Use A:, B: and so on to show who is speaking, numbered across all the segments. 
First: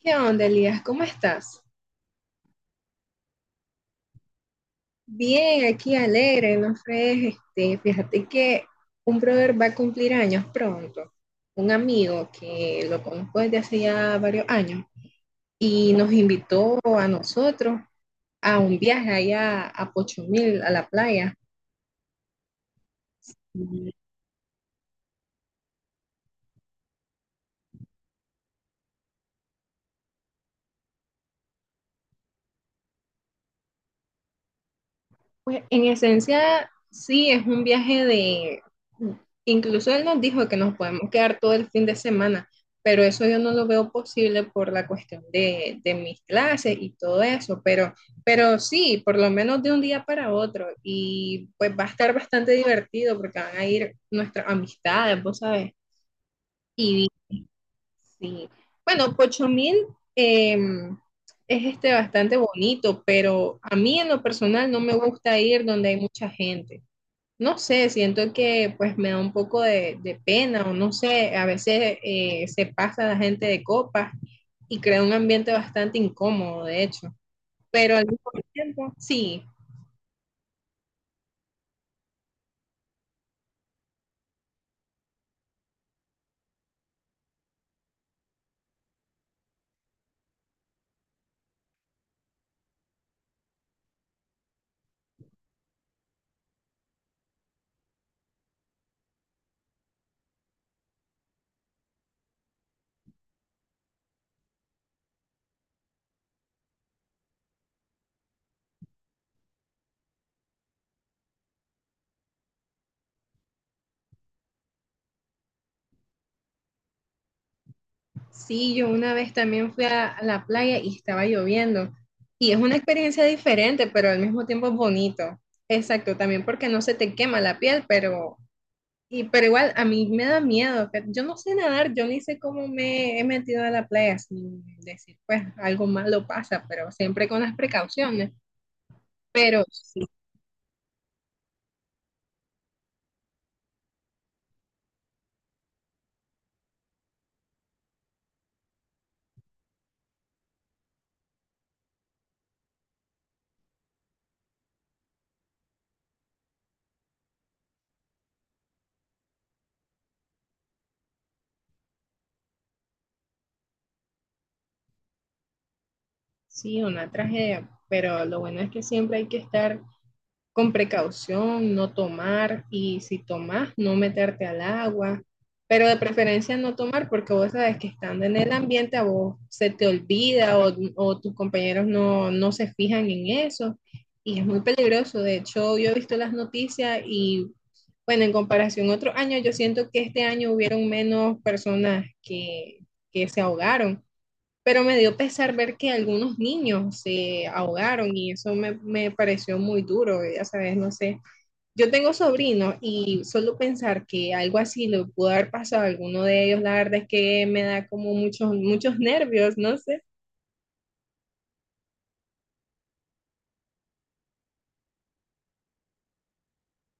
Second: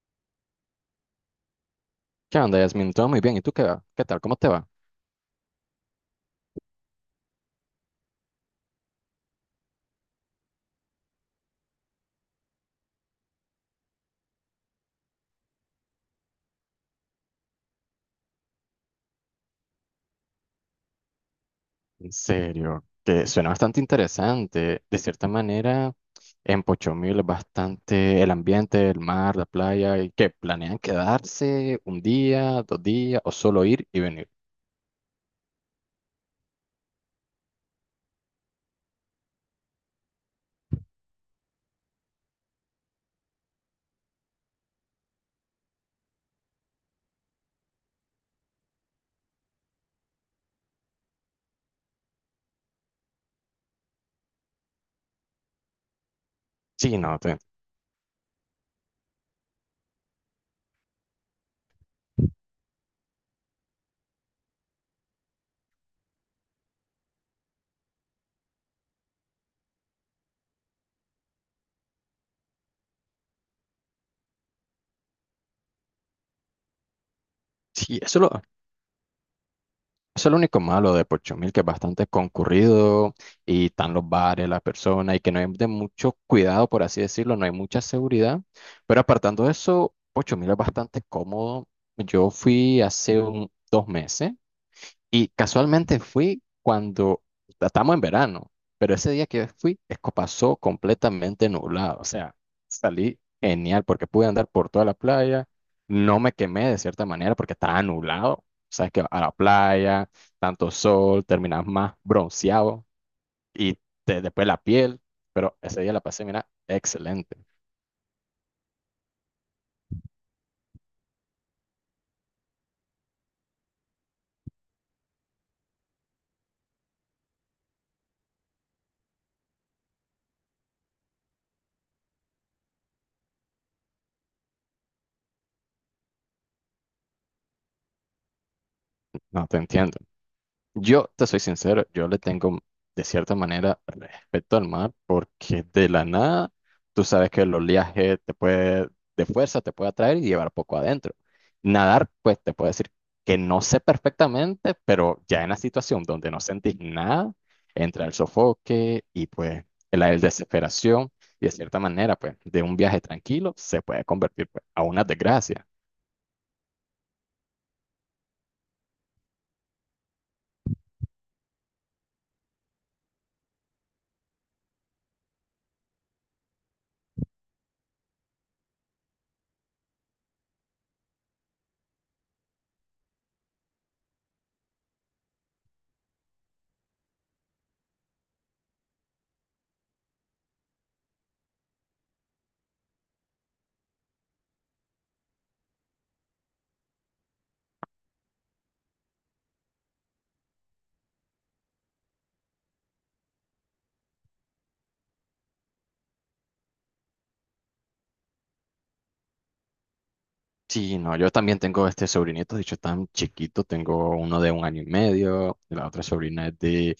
A: ¿Qué onda, Elías? ¿Cómo estás?
B: ¿Qué onda, Yasmin? Todo muy bien. ¿Y tú qué va? ¿Qué tal? ¿Cómo te va?
A: Bien, aquí alegre, no fregues, fíjate que un brother va a cumplir años pronto, un amigo que lo conozco desde hace ya varios años y nos invitó a nosotros a un viaje allá a Pochomil, a la playa.
B: En serio, que suena bastante interesante. De cierta manera, en Pochomil es bastante el ambiente, el mar, la playa, y que planean quedarse un día, 2 días, o solo ir y venir.
A: Pues en esencia, sí, es un viaje de… Incluso él nos dijo que nos podemos quedar todo el fin de semana, pero eso yo no lo veo posible por la cuestión de mis clases y todo eso, pero sí, por lo menos de un día para otro. Y pues va a estar bastante divertido porque van a ir nuestras amistades, vos sabes.
B: Sí, no,
A: Sí. Bueno, Pochomil eh, es bastante bonito, pero a mí en lo personal no me gusta ir donde hay mucha gente. No sé, siento que pues me da un poco de pena o no sé, a veces se pasa la gente de copas y crea un ambiente bastante incómodo, de hecho. Pero
B: sí,
A: al
B: eso
A: mismo tiempo, sí,
B: Eso es lo único malo de Pochumil, que es bastante concurrido y están los bares, las personas, y que no hay de mucho cuidado, por así decirlo, no hay mucha seguridad. Pero apartando eso, Pochumil es bastante cómodo. Yo fui hace 2 meses y casualmente fui cuando estamos en verano, pero ese día que fui, es que pasó completamente nublado. O sea, salí genial porque pude andar por toda la playa. No me quemé de cierta manera porque estaba nublado. Sabes que a la playa, tanto sol, terminas más bronceado y después la piel. Pero ese día la pasé, mira, excelente.
A: sí, yo una vez también fui a la playa y estaba lloviendo. Y es una experiencia diferente, pero al mismo tiempo es bonito. Exacto, también porque no se te quema la piel, pero, y, pero igual a mí me da miedo. Yo no sé nadar, yo ni sé cómo me he metido a la playa sin decir, pues algo malo pasa, pero siempre con las precauciones.
B: No te
A: Pero
B: entiendo.
A: sí,
B: Yo te soy sincero, yo le tengo de cierta manera respeto al mar porque de la nada tú sabes que el oleaje te puede, de fuerza te puede atraer y llevar poco adentro. Nadar, pues te puedo decir que no sé perfectamente, pero ya en la situación donde no sentís nada, entra el sofoque y pues la desesperación y de cierta manera, pues de un viaje tranquilo se puede convertir pues, a una desgracia.
A: sí, una tragedia. Pero lo bueno es que siempre hay que estar con precaución, no tomar y si tomas, no meterte al agua, pero de preferencia no tomar porque vos sabes que estando en el ambiente a vos se te olvida o tus compañeros no, no, se fijan en eso y es muy peligroso. De hecho, yo he visto las noticias y bueno, en comparación a otros años, yo siento que este año hubieron menos personas que se ahogaron, pero me dio pesar ver que algunos niños se ahogaron y eso me pareció muy duro, ya sabes, no sé. Yo tengo sobrinos y solo pensar que algo así le pudo haber pasado a alguno de ellos, la verdad es que me da como muchos, muchos nervios, no sé.
B: Sí, no, yo también tengo este sobrinito, de hecho tan chiquito, tengo uno de un año y medio, la otra sobrina es de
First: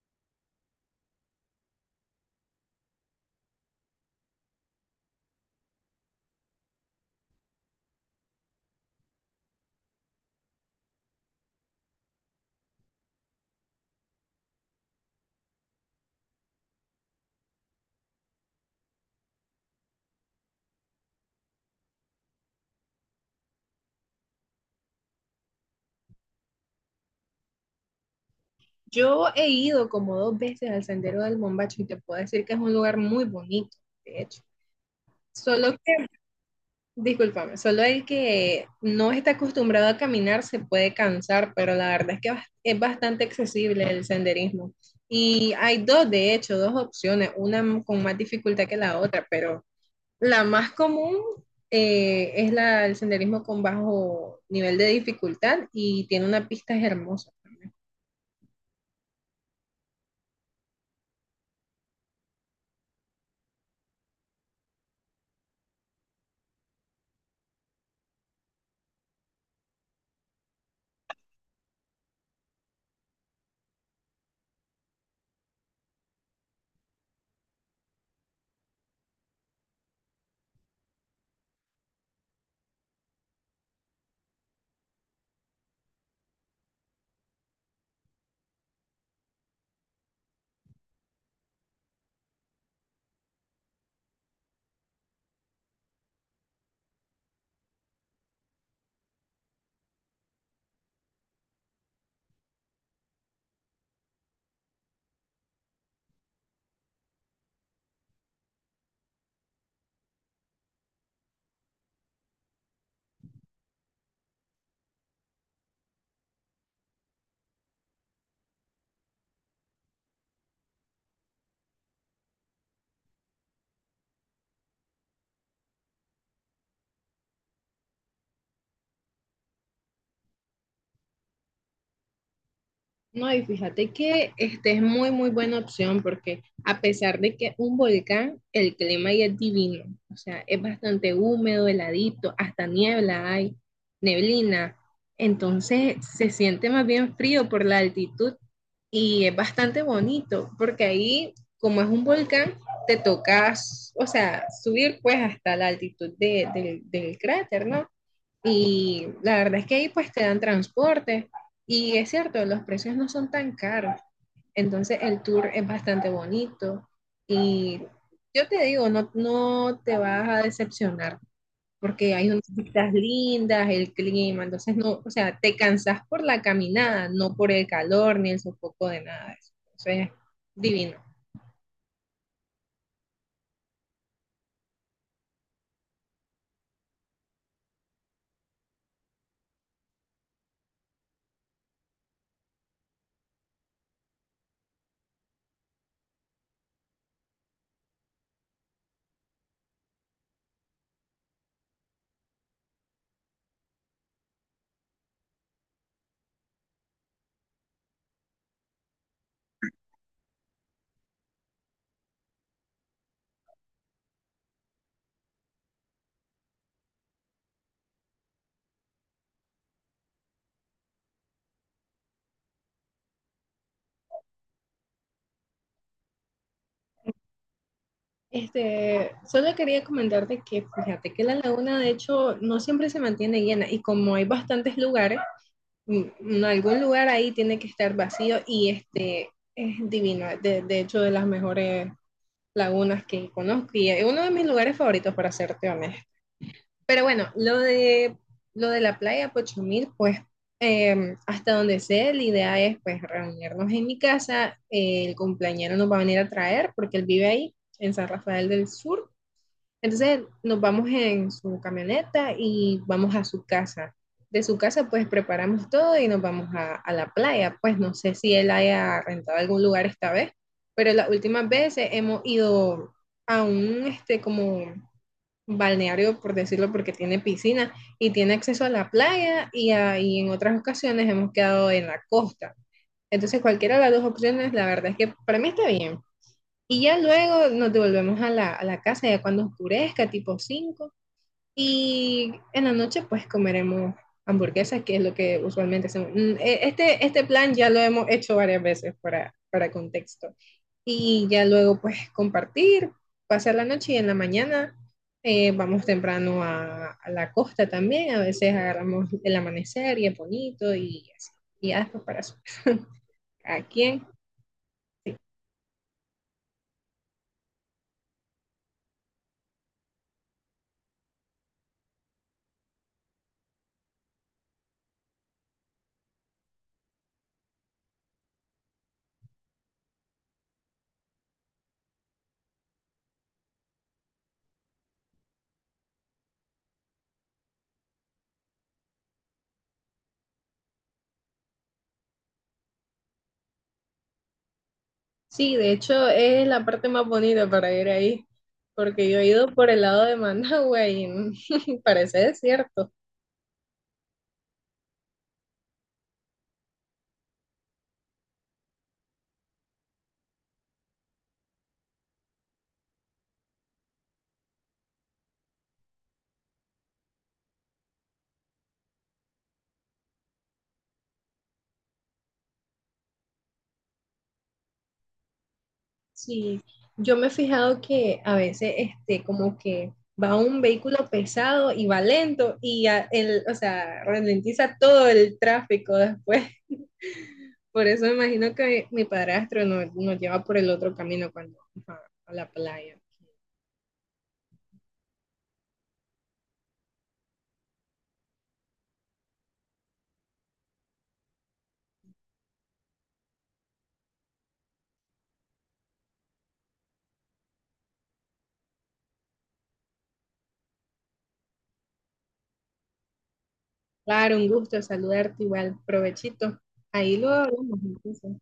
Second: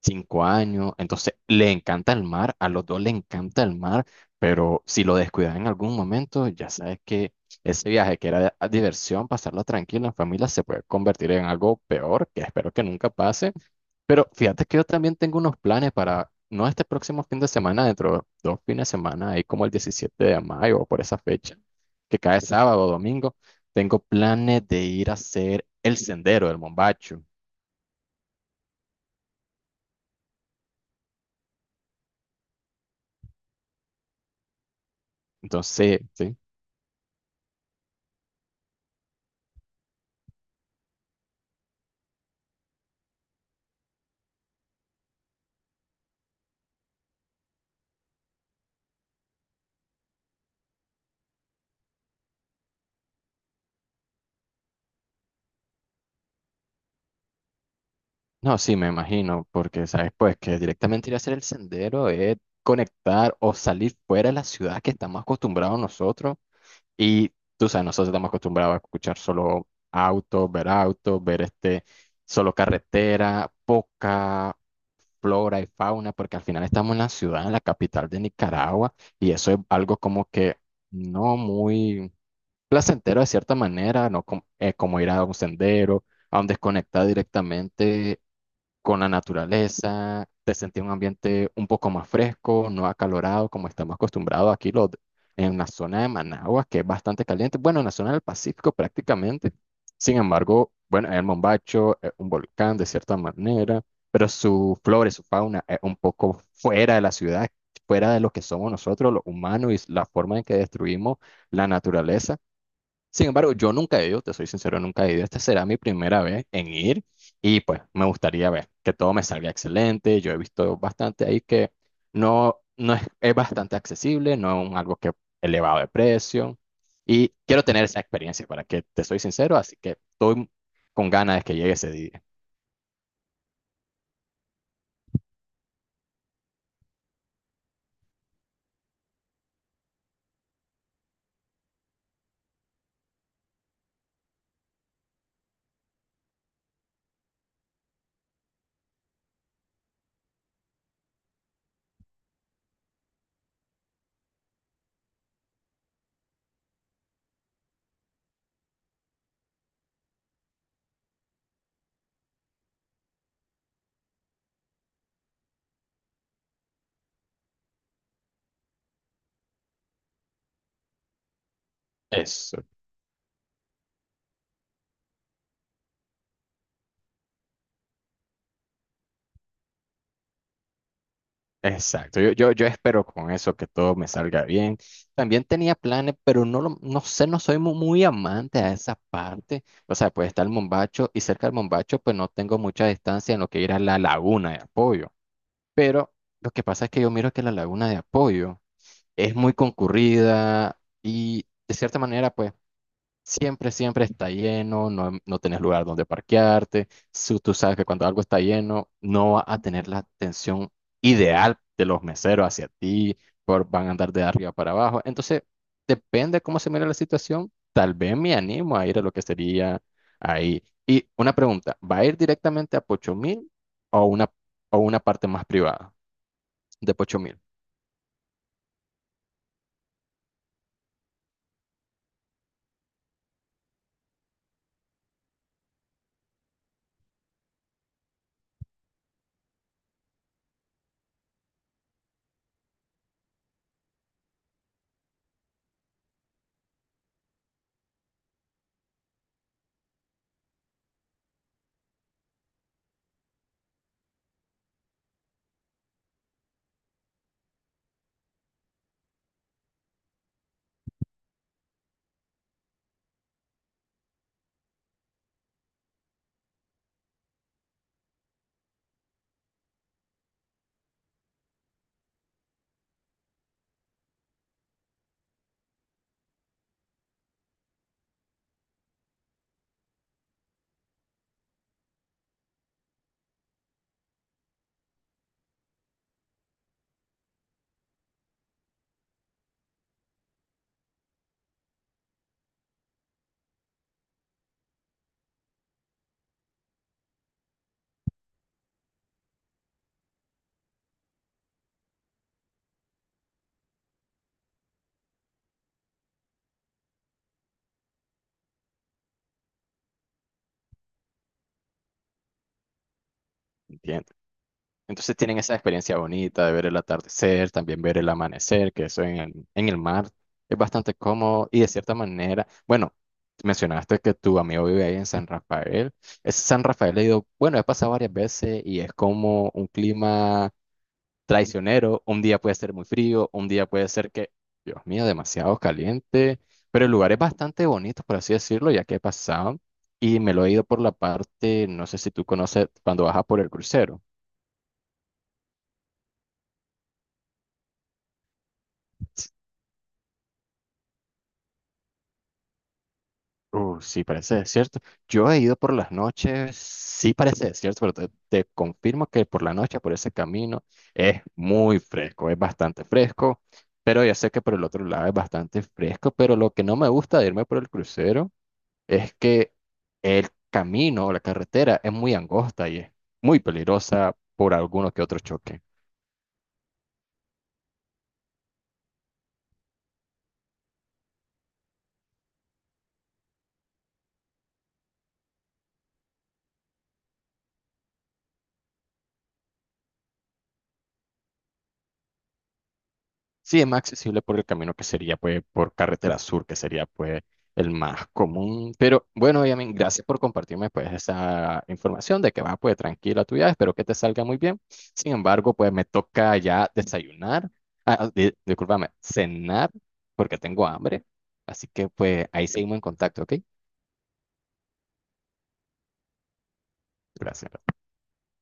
B: 5 años, entonces le encanta el mar, a los dos le encanta el mar, pero si lo descuidas en algún momento, ya sabes que ese viaje que era a diversión, pasarlo tranquilo en familia, se puede convertir en algo peor, que espero que nunca pase, pero fíjate que yo también tengo unos planes para, no este próximo fin de semana, dentro de 2 fines de semana, ahí como el 17 de mayo o por esa fecha, que cae sábado o domingo, tengo planes de ir a hacer el sendero del Mombacho.
A: Yo he ido como dos veces al Sendero del Bombacho y te puedo decir que es un lugar muy bonito, de hecho. Solo…
B: Entonces, sí,
A: Discúlpame, solo el que no está acostumbrado a caminar se puede cansar, pero la verdad es que es bastante accesible el senderismo. Y hay dos, de hecho, dos opciones, una con más dificultad que la otra, pero la más común, es el senderismo con bajo nivel de dificultad y tiene unas pistas hermosas.
B: no, sí, me imagino, porque sabes, pues que directamente ir a hacer el sendero es conectar o salir fuera de la ciudad que estamos acostumbrados nosotros. Y tú sabes, nosotros estamos acostumbrados a escuchar solo autos, ver este, solo carretera, poca flora y fauna, porque al final estamos en la ciudad, en la capital de Nicaragua, y eso es algo como que no muy placentero de cierta manera, ¿no? Como ir a un sendero, a un desconectar directamente con la naturaleza, te sentí un ambiente un poco más fresco, no acalorado como estamos acostumbrados aquí en la zona de Managua, que es bastante caliente, bueno, en la zona del Pacífico prácticamente. Sin embargo, bueno, el Mombacho es un volcán de cierta manera, pero su flora y su fauna es un poco fuera de la ciudad, fuera de lo que somos nosotros los humanos y la forma en que destruimos la naturaleza. Sin embargo, yo nunca he ido, te soy sincero, nunca he ido. Esta será mi primera vez en ir y pues me gustaría ver que todo me salga excelente. Yo he visto bastante ahí que no, no es, es bastante accesible, no es un algo que elevado de precio y quiero tener esa experiencia para que te soy sincero, así que estoy con ganas de que llegue ese día.
A: No, y fíjate que es muy, muy buena opción porque a pesar de que un volcán, el clima ahí es divino. O sea, es bastante húmedo, heladito, hasta niebla hay, neblina. Entonces se siente más bien frío por la altitud y es bastante bonito porque ahí, como es un volcán, te tocas, o sea, subir pues hasta la altitud del cráter, ¿no? Y la verdad es que ahí pues te dan transporte y es cierto, los precios no son tan caros. Entonces el tour es bastante bonito y yo te digo, no, no te vas a decepcionar porque hay unas
B: Eso.
A: vistas lindas, el clima, entonces no, o sea, te cansas por la caminada, no por el calor ni el sofoco de nada de eso. Entonces, divino.
B: Exacto, yo espero con eso que todo me salga bien. También tenía planes, pero no, lo- no sé, no soy muy, amante a esa parte. O sea, pues está el Mombacho y cerca del Mombacho, pues no tengo mucha distancia en lo que ir a la Laguna de Apoyo. Pero lo que pasa es que yo miro que la Laguna de Apoyo es muy concurrida y de cierta manera, pues. Siempre, siempre está lleno, no, no tenés lugar donde parquearte. Tú sabes que cuando algo está lleno, no va a tener la atención ideal de los meseros hacia ti, van a andar de arriba para abajo. Entonces, depende cómo se mire la situación. Tal vez me animo a ir a lo que sería ahí. Y una pregunta, ¿va a ir directamente a Pochomil o una, o una parte más privada de Pochomil?
A: Solo quería comentarte que fíjate que la laguna de hecho no siempre se mantiene llena y como hay bastantes lugares, en algún lugar ahí tiene que estar vacío y este es divino, de hecho de las mejores lagunas que conozco y es uno de mis lugares favoritos para serte honesto. Pero bueno, lo de la playa Pochumil, pues hasta donde sé, la idea es pues reunirnos en mi casa, el cumpleañero nos va a venir a traer porque él vive ahí, en San Rafael del Sur, entonces nos vamos en su camioneta y vamos a su casa. De su casa pues preparamos todo y nos vamos a la playa. Pues no sé si él haya rentado algún lugar esta vez, pero las últimas veces hemos ido a un como balneario, por decirlo, porque tiene piscina y tiene acceso a la playa y en otras ocasiones hemos quedado en la costa. Entonces cualquiera de las dos opciones, la verdad es que para mí está bien. Y ya luego nos devolvemos a a la casa, ya cuando oscurezca, tipo cinco. Y en la noche, pues comeremos hamburguesas, que es lo que usualmente hacemos. Este plan ya lo hemos hecho varias veces para contexto. Y ya luego, pues compartir, pasar la noche y en la mañana, vamos temprano a la costa también. A veces agarramos el amanecer y es bonito y así. Y ya después para su casa. ¿A quién?
B: ¿Entiendes? Entonces tienen esa experiencia bonita de ver el atardecer, también ver el amanecer, que eso en el, mar es bastante cómodo y de cierta manera, bueno, mencionaste que tu amigo vive ahí en San Rafael. Es San Rafael, he ido, bueno, he pasado varias veces y es como un clima traicionero. Un día puede ser muy frío, un día puede ser que, Dios mío, demasiado caliente, pero el lugar es bastante bonito, por así decirlo, ya que he pasado y me lo he ido por la parte, no sé si tú conoces, cuando bajas por el crucero.
A: Sí, de hecho es la parte más bonita para ir ahí, porque yo he ido por el lado de Managua y parece desierto.
B: Sí, parece desierto. Yo he ido por las noches, sí parece desierto, pero te confirmo que por la noche, por ese camino, es muy fresco, es bastante fresco, pero ya sé que por el otro lado es bastante fresco, pero lo que no me gusta de irme por el crucero es que el camino o la carretera es muy angosta y es muy peligrosa por alguno que otro choque.
A: Sí, yo me he fijado que a veces como que va un vehículo pesado y va lento y o sea, ralentiza todo el tráfico después. Por eso me imagino que mi padrastro nos lleva por el otro camino cuando vamos a la playa.
B: Sí, es más accesible por el camino que sería, pues, por Carretera Sur, que sería, pues, el más común. Pero bueno, Yamin, gracias por compartirme, pues, esa información de que va, pues, tranquila tu viaje. Espero que te salga muy bien. Sin embargo, pues, me toca ya desayunar, ah, discúlpame, cenar, porque tengo hambre. Así que, pues, ahí seguimos en contacto, ¿ok?
A: Claro, un gusto saludarte igual, provechito. Ahí lo
B: Gracias.
A: hablamos entonces.